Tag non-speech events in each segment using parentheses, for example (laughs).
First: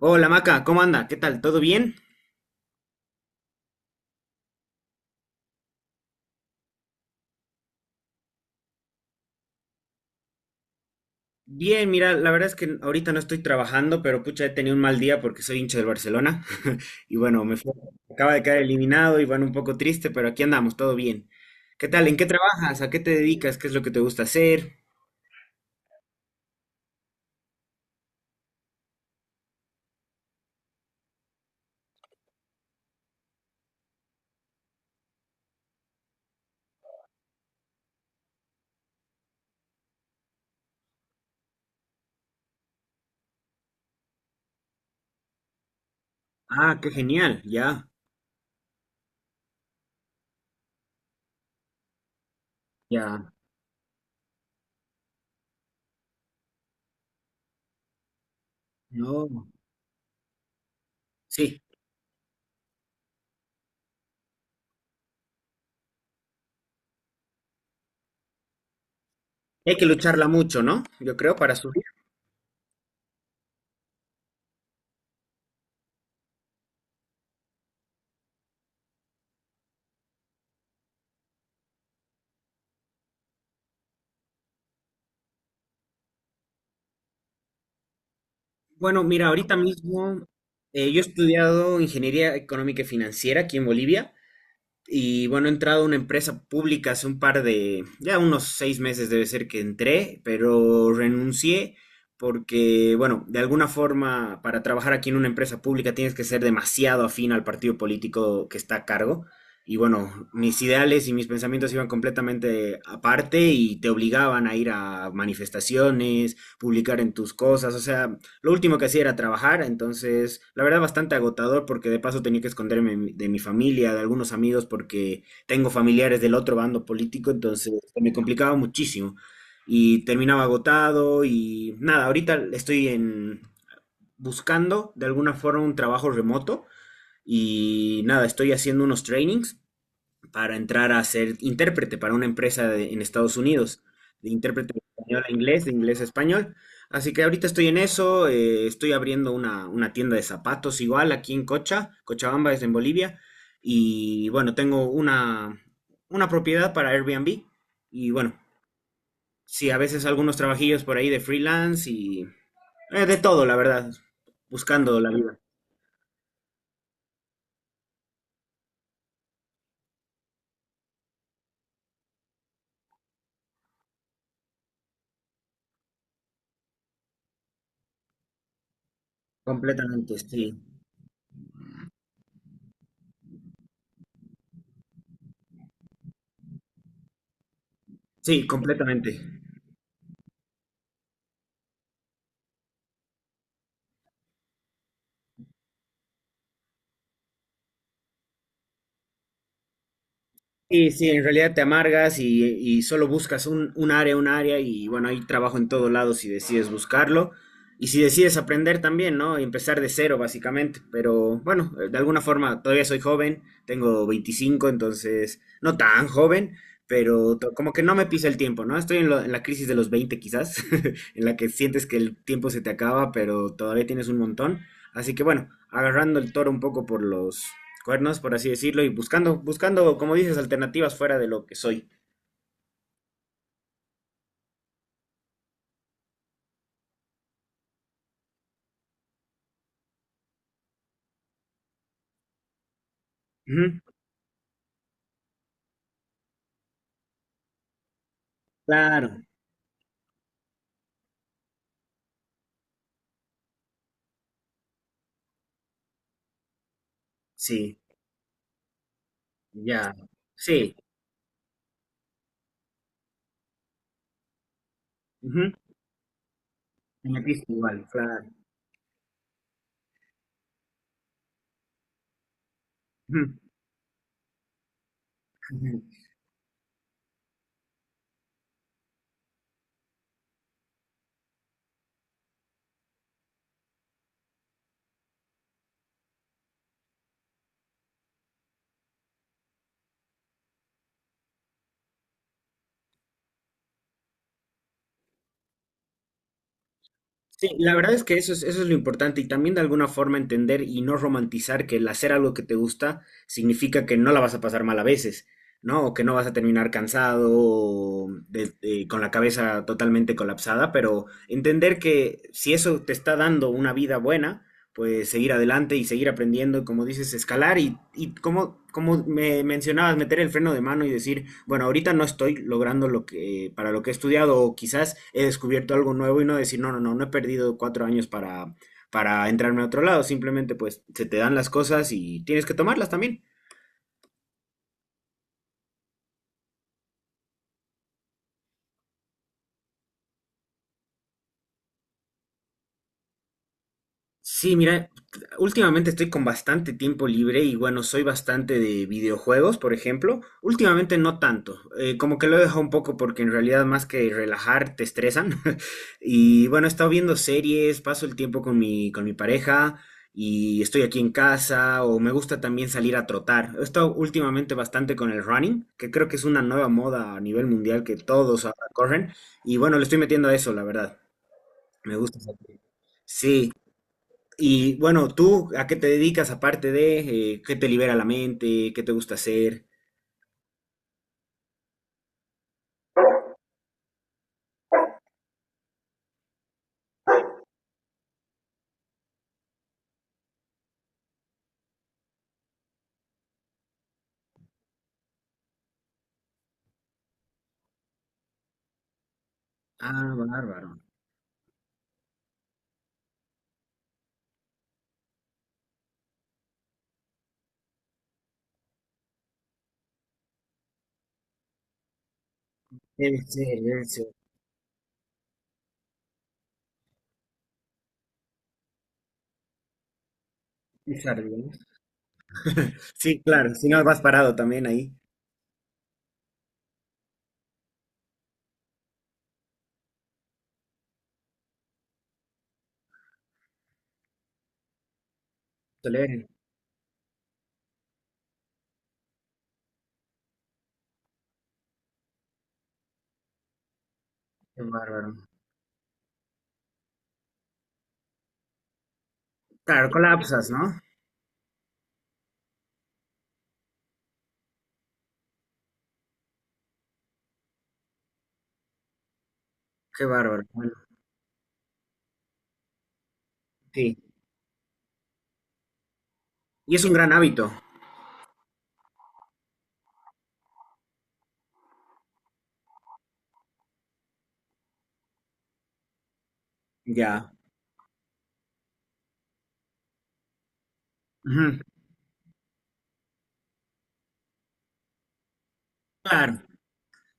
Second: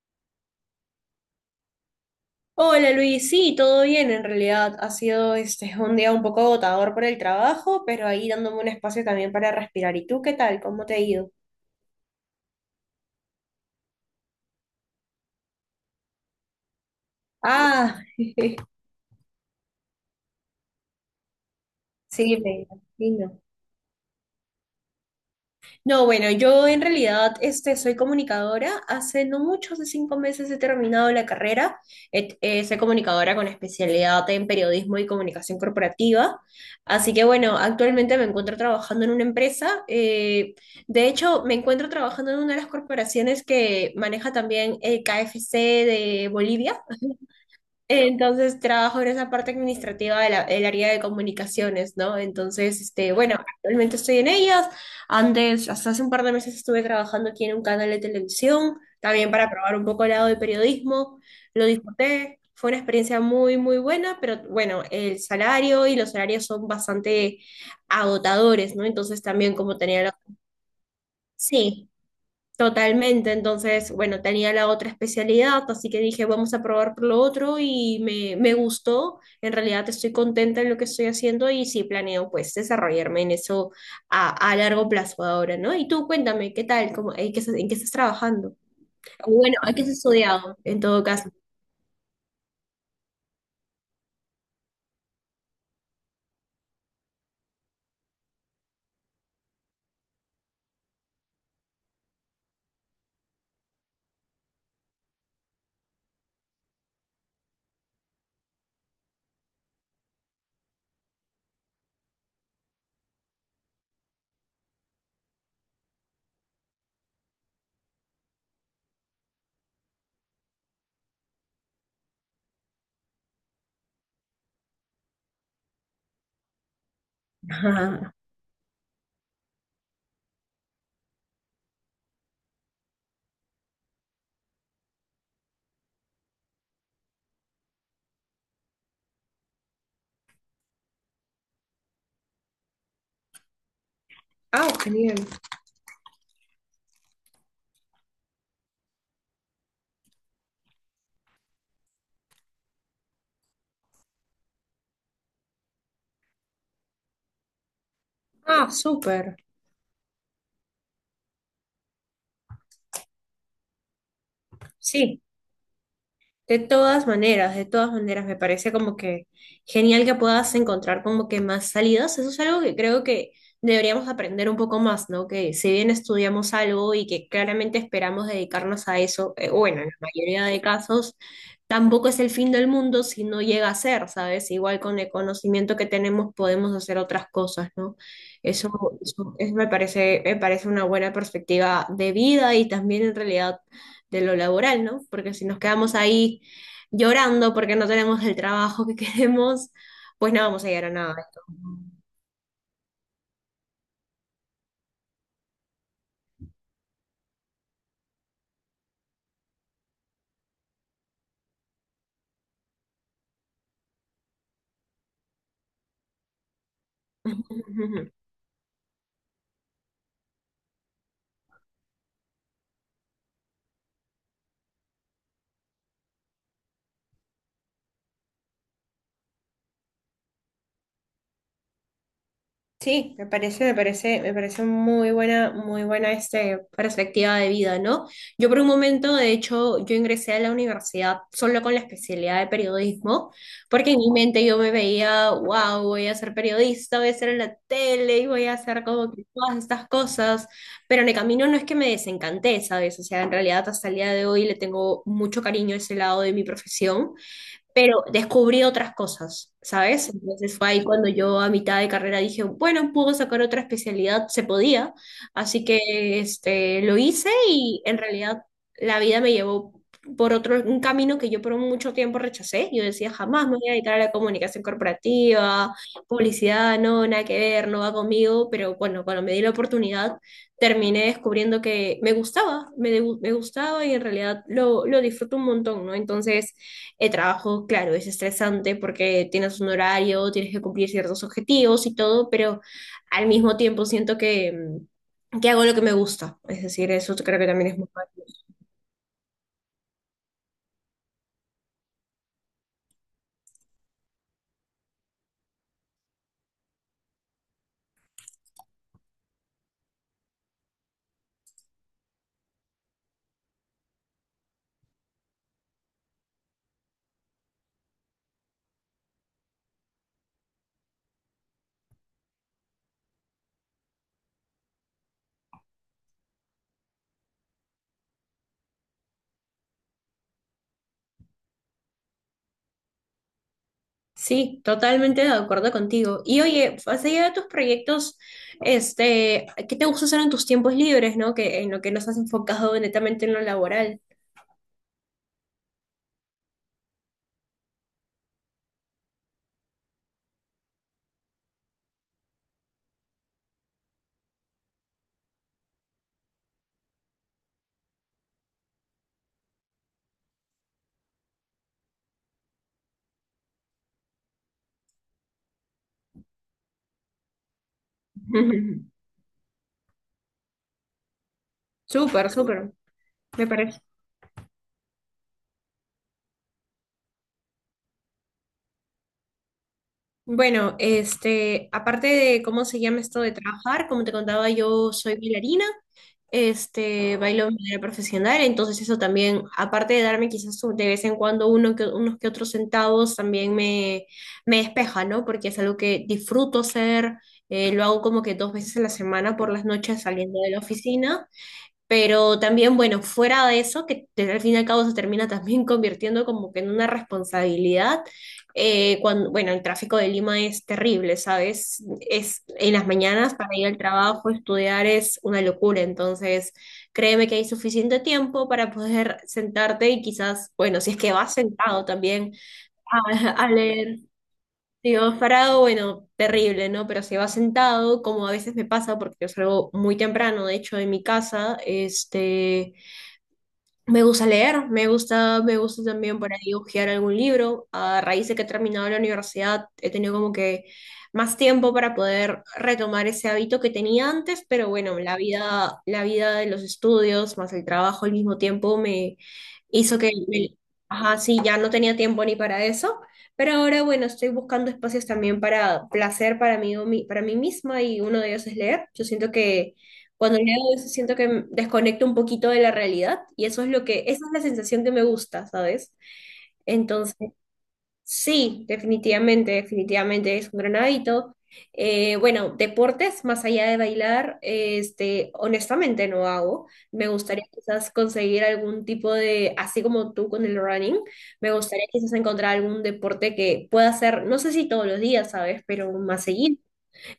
Hola Maca, ¿cómo anda? ¿Qué tal? ¿Todo bien? Hola Luis, sí, todo bien en realidad. Ha sido un día un poco agotador por el trabajo, pero ahí dándome un espacio también para respirar. ¿Y tú qué tal? ¿Cómo te ha ido? Bien, mira, la verdad es que ahorita no estoy trabajando, pero pucha, he tenido un mal día porque soy hincha del Barcelona. (laughs) Y bueno, Ah, acaba de quedar (laughs) eliminado y bueno, un poco triste, pero aquí andamos, todo bien. ¿Qué tal? ¿En qué sí, me trabajas? ¿A qué te imagino. dedicas? ¿Qué es lo que te gusta hacer? No, bueno, yo en realidad soy comunicadora. Hace no mucho, hace cinco meses he terminado la carrera. Soy comunicadora con especialidad en periodismo y comunicación corporativa. Así que bueno, actualmente me encuentro trabajando en una empresa. De hecho, me encuentro trabajando en una de las corporaciones que maneja también el KFC de Ah, Bolivia. qué genial, ya, Entonces trabajo en esa parte administrativa de del área de comunicaciones, ¿no? Entonces, ya. bueno, actualmente estoy en ellas. Antes, hasta hace un par de meses estuve trabajando aquí en un canal de televisión, también No, para probar un poco el lado de periodismo. sí, Lo disfruté, fue una experiencia muy, muy buena, pero bueno, el salario y los salarios son bastante agotadores, ¿no? Entonces también hay como que tenía la… lucharla mucho, ¿no? Yo creo, para subir. Sí. Totalmente, entonces, bueno, tenía la otra especialidad, así que dije, vamos a probar por lo otro y me gustó, en realidad estoy contenta en lo que estoy haciendo y sí planeo pues desarrollarme en eso a largo plazo ahora, ¿no? Y tú cuéntame, ¿qué tal? ¿Cómo, en qué, en qué estás trabajando? Bueno, mira, Bueno, ahorita ¿a qué has mismo estudiado en yo he todo caso? estudiado ingeniería económica y financiera aquí en Bolivia. Y bueno, he entrado a una empresa pública hace ya unos 6 meses debe ser que entré, pero renuncié porque, bueno, de alguna forma para trabajar aquí en una empresa pública tienes que ser demasiado afín al partido político que está a cargo. Y bueno, mis ideales y mis pensamientos iban completamente aparte y te obligaban a ir a manifestaciones, publicar en tus cosas, o sea, lo último que hacía era trabajar, entonces la verdad bastante agotador porque de paso tenía que esconderme de mi familia, de algunos amigos porque tengo familiares del otro bando político, (laughs) entonces se me Ajá. complicaba muchísimo y terminaba agotado y nada, ahorita estoy en buscando de alguna forma un trabajo remoto y nada, estoy haciendo unos trainings para entrar a ser intérprete para una empresa en Estados Unidos, de intérprete Ah, de español genial. a inglés, de inglés a español. Así que ahorita estoy en eso, estoy abriendo una tienda de zapatos igual aquí en Cochabamba es en Bolivia, y bueno, tengo una propiedad para Airbnb, y bueno, Ah, súper. sí, a veces algunos trabajillos por ahí de freelance y de todo, la verdad, buscando la Sí. vida. De todas maneras, me parece como que genial que puedas encontrar como que más salidas. Eso es algo que creo que deberíamos aprender un poco más, ¿no? Que si bien estudiamos algo y que claramente esperamos dedicarnos a eso, bueno, en la Completamente, mayoría sí, de casos, tampoco es el fin del mundo si no llega a ser, ¿sabes? Igual con el conocimiento que tenemos podemos hacer otras cosas, ¿no? sí, Eso, completamente. Eso me parece una buena perspectiva de vida y también en realidad de lo laboral, ¿no? Porque si nos quedamos ahí llorando porque no tenemos el trabajo que (laughs) queremos, pues no vamos a llegar Sí, a sí, nada de en esto. realidad te amargas y solo buscas un área y bueno, hay trabajo en todos lados si decides buscarlo y si decides aprender también, ¿no? Y empezar de cero básicamente, pero bueno, de alguna forma todavía soy joven, tengo 25, entonces no tan joven, pero como que no me (laughs) pisa el tiempo, ¿no? Estoy en la crisis de los 20 quizás, (laughs) en la que sientes que el tiempo se te acaba, pero todavía tienes un montón, así que bueno, agarrando el toro un poco por los cuernos, por así decirlo, y buscando, buscando, como dices, alternativas fuera de lo que soy. Sí, me parece, me parece, me parece muy buena perspectiva de vida, ¿no? Yo por un momento, de hecho, yo ingresé a la universidad solo con la especialidad de periodismo, Ujú, porque en mi mente yo me veía, wow, voy a ser periodista, voy a ser en la tele y voy a hacer como claro, que todas estas cosas, pero en el camino no es que me desencanté, ¿sabes? O sea, en realidad hasta el día de hoy le tengo mucho cariño a ese lado de mi profesión, sí, pero descubrí otras cosas, ya, ¿sabes? Entonces fue sí, ahí cuando yo a mitad de carrera dije, bueno, puedo sacar otra especialidad, se podía, ujú, así que lo me hice metiste y igual, en claro. realidad la vida me llevó por otro, un camino que yo por mucho tiempo rechacé, yo decía, Ujú. jamás me voy a dedicar a la comunicación corporativa, Ujú. publicidad, no, nada que ver, no va conmigo, pero bueno, cuando me di la oportunidad, terminé descubriendo que me gustaba, me gustaba y en realidad lo disfruto un montón, ¿no? Entonces… El trabajo, claro, es estresante porque tienes un horario, tienes que cumplir ciertos objetivos y todo, pero al mismo tiempo siento que, que hago lo que me gusta. Es decir, eso creo que Sí, también la es muy verdad es que válido. eso es lo importante y también de alguna forma entender y no romantizar que el hacer algo que te gusta significa que no la vas a pasar mal a veces, ¿no? O que no vas a terminar cansado con la cabeza totalmente colapsada, pero entender que si eso te está dando una vida buena, pues seguir adelante y seguir aprendiendo, y como dices, escalar y como, como me mencionabas, meter el freno de mano y decir, bueno, ahorita no estoy logrando lo que, para lo que he estudiado o quizás he descubierto algo nuevo y no decir, no, no, no, no he perdido 4 años para entrarme a otro lado, simplemente pues se te dan las cosas y tienes que tomarlas también. Sí, totalmente de acuerdo contigo. Y oye, más allá de tus proyectos, ¿qué te gusta hacer en tus tiempos libres, no? Que en lo que no estás enfocado netamente en lo laboral. Sí, mira, últimamente estoy con bastante tiempo libre y bueno, soy bastante de videojuegos, por ejemplo. Últimamente no tanto, como que lo he dejado un poco porque en realidad más que relajar te estresan. (laughs) Y bueno, he estado viendo series, paso el tiempo con mi pareja y estoy aquí en casa o me gusta también salir a trotar. He estado últimamente bastante con el running, que creo que es una nueva moda a nivel mundial que todos ahora (laughs) corren. Y bueno, le estoy metiendo a eso, la verdad. Me gusta. Súper, súper, me Sí, parece. y bueno, ¿tú a qué te dedicas aparte de qué te libera la mente, qué te gusta hacer? Bueno, aparte de cómo se llama esto de trabajar, como te contaba, yo soy bailarina. Bailo de manera profesional, entonces eso también, aparte de darme quizás de vez en cuando uno que, unos que otros centavos, también me despeja, ¿no? Porque es algo que disfruto hacer, lo hago como que dos veces a la semana por las noches Ah, saliendo de la bárbaro. oficina, pero también, bueno, fuera de eso, que al fin y al cabo se termina también (laughs) convirtiendo como que en una responsabilidad, cuando, bueno, el tráfico de Lima es terrible, ¿sabes? Es, en las Debe mañanas para ser, ir al debe ser. trabajo, estudiar es una locura, entonces créeme que hay suficiente tiempo para poder (laughs) sentarte y quizás, bueno, si es Es que vas arduo, ¿no? sentado también Sí, a claro, si no leer. vas parado también ahí. Si vas parado, bueno, terrible, ¿no? Pero si vas sentado, como a veces me pasa, porque yo salgo muy temprano, de hecho, de mi casa, Me gusta leer, me gusta también Toleren. por ahí hojear algún libro. A raíz de que he terminado la universidad, he tenido como que más tiempo para poder retomar ese hábito que tenía antes, Qué pero bueno, bárbaro. La vida de los estudios más el trabajo al mismo tiempo me Claro, hizo que, colapsas, ¿no? ajá, sí, ya no tenía tiempo ni para eso, pero ahora bueno, estoy buscando espacios también para placer para mí, o para mí misma y uno de ellos es leer. Yo siento que Qué cuando bárbaro. leo Bueno, eso siento que desconecto un poquito de la realidad y eso es lo sí. que, esa es la sensación que me gusta, ¿sabes? Y es un gran Entonces, hábito. sí, definitivamente, definitivamente es un gran hábito. Bueno, deportes, más allá de bailar, honestamente no hago. Me Ya. gustaría quizás conseguir algún tipo de, así como tú con el running, me Ujú. gustaría quizás encontrar algún deporte que pueda hacer, no sé si todos los días, ¿sabes? Pero más Claro. seguido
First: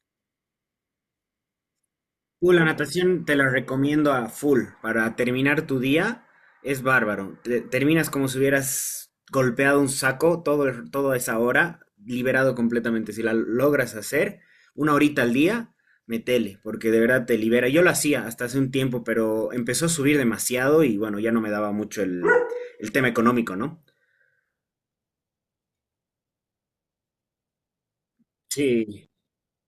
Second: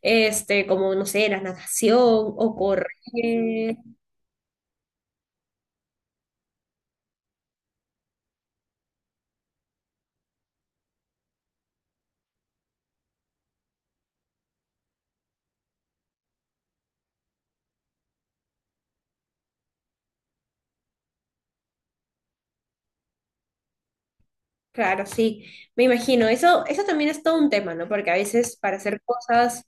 como, no sé, la natación o La natación te la correr. recomiendo a full. Para terminar tu día es bárbaro. Terminas como si hubieras golpeado un saco todo, toda esa hora, liberado completamente. Si la logras hacer, una horita al día, metele, porque de verdad te libera. Yo lo hacía hasta hace un tiempo, pero empezó a subir demasiado y bueno, ya no me daba mucho el tema económico, ¿no? Claro, sí, me imagino. Eso también es todo un tema, ¿no? Porque a veces para hacer Sí, cosas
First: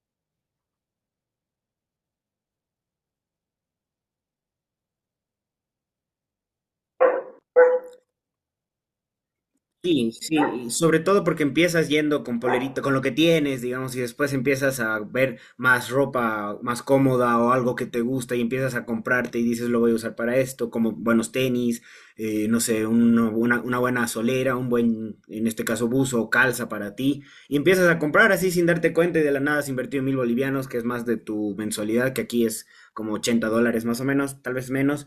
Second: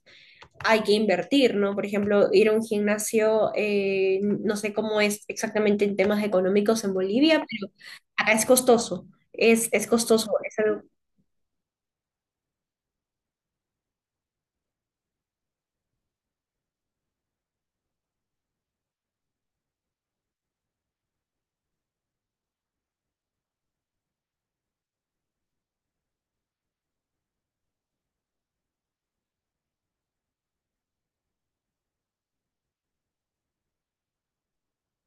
hay que invertir, ¿no? Por ejemplo, ir a un gimnasio, no sé cómo es exactamente en temas económicos en Bolivia, pero acá es costoso, es sí, costoso. sí, y sobre todo porque empiezas yendo con polerito, con lo que tienes, digamos, y después empiezas a ver más ropa más cómoda o algo que te gusta y empiezas a comprarte y dices lo voy a usar para esto, como buenos tenis, no sé, una buena solera, un buen, en este caso, buzo o calza para ti, y empiezas a comprar así sin darte cuenta y de la nada has invertido 1000 bolivianos, que es más de tu mensualidad, que aquí es como 80 dólares más o menos, tal vez menos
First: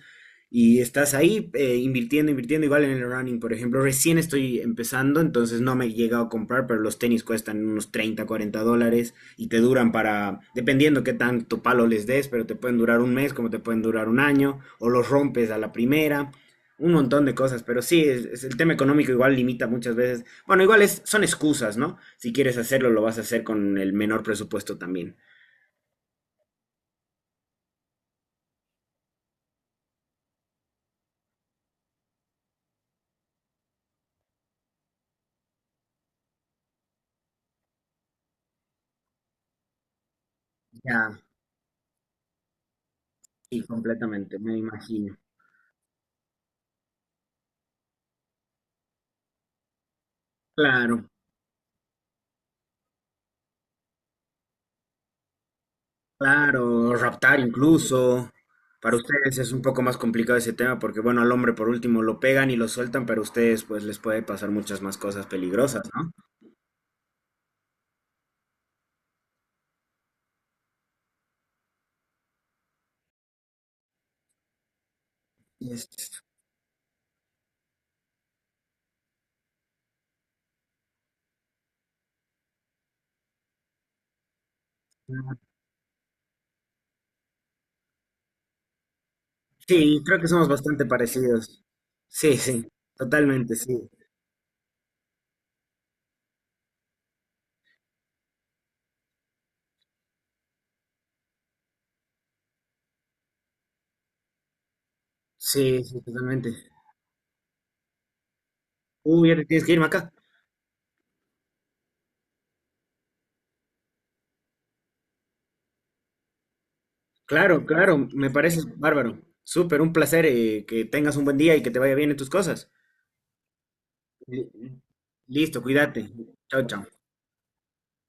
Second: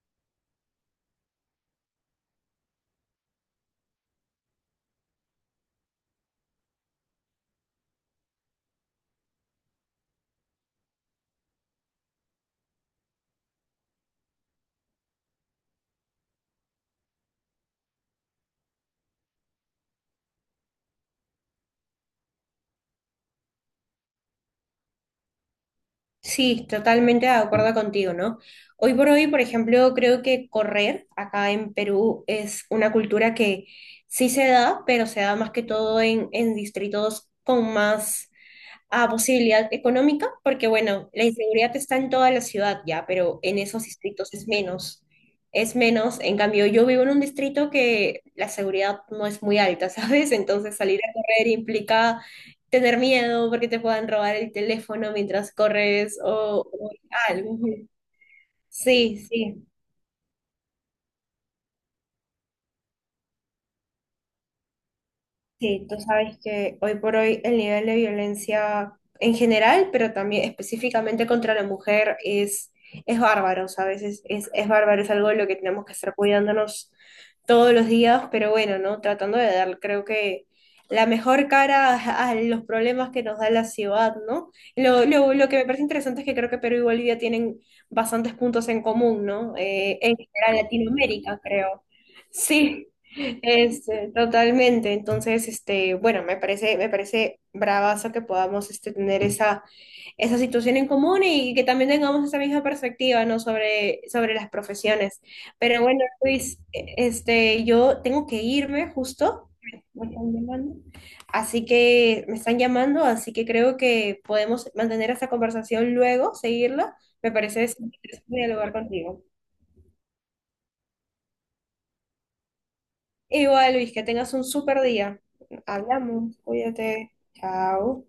y estás ahí invirtiendo, invirtiendo igual en el running, por ejemplo. Recién estoy empezando, entonces no me he llegado a comprar, pero los tenis cuestan unos 30 40 dólares y te duran para, dependiendo qué tanto palo les des, pero te pueden durar un mes, como te pueden durar un año, o los rompes a la primera, un montón de cosas. Pero sí, es el tema económico igual limita muchas veces. Bueno, igual es, son excusas, ¿no? Si quieres hacerlo, lo vas a hacer con el menor presupuesto también. Sí, totalmente de acuerdo contigo, ¿no? Hoy por hoy, por ejemplo, creo que correr acá en Perú es una cultura que sí se da, pero se da más que todo en distritos con más a posibilidad económica, porque bueno, Ya, la inseguridad está en toda la ciudad ya, pero en sí, esos distritos completamente, es me menos. imagino. Es menos, en cambio, yo vivo en un distrito que la seguridad no es muy alta, (laughs) ¿sabes? Entonces salir Claro. a correr implica tener miedo porque te puedan robar el teléfono mientras corres o Claro, raptar algo. incluso. Para Sí, ustedes es un sí. poco más complicado ese tema porque, bueno, al hombre por último lo pegan y lo sueltan, pero a ustedes pues les puede pasar muchas más cosas Sí, peligrosas, tú ¿no? sabes que hoy por hoy el nivel de violencia en general, pero también específicamente contra la mujer, es bárbaro, ¿sabes? Es bárbaro, es algo de lo que tenemos que estar es- cuidándonos todos los días, pero bueno, ¿no? Tratando de dar, creo que la mejor cara a los problemas que nos da la ciudad, ¿no? Lo que me parece interesante es que creo que Perú y Bolivia tienen bastantes puntos en común, ¿no? Sí, En creo que somos general bastante Latinoamérica, parecidos. creo. Sí, sí, Sí. totalmente, sí. Totalmente. Entonces, bueno, me parece bravazo que podamos tener esa, esa situación en común y que también tengamos esa misma perspectiva, ¿no? Sobre, sobre las profesiones. Pero Sí, sí, bueno, totalmente. Luis, yo tengo que irme Uy, ya te justo. tienes que Me ir, acá. están llamando. Así que me están llamando, así que creo que podemos mantener esta conversación luego, seguirla. Me parece Claro, claro, me interesante parece dialogar bárbaro. contigo. Súper, un placer, que tengas un buen día y que te vaya bien en tus cosas. Igual, Luis, que tengas un Li- súper día. Listo, cuídate. Hablamos, Chao, chao. cuídate. Chao.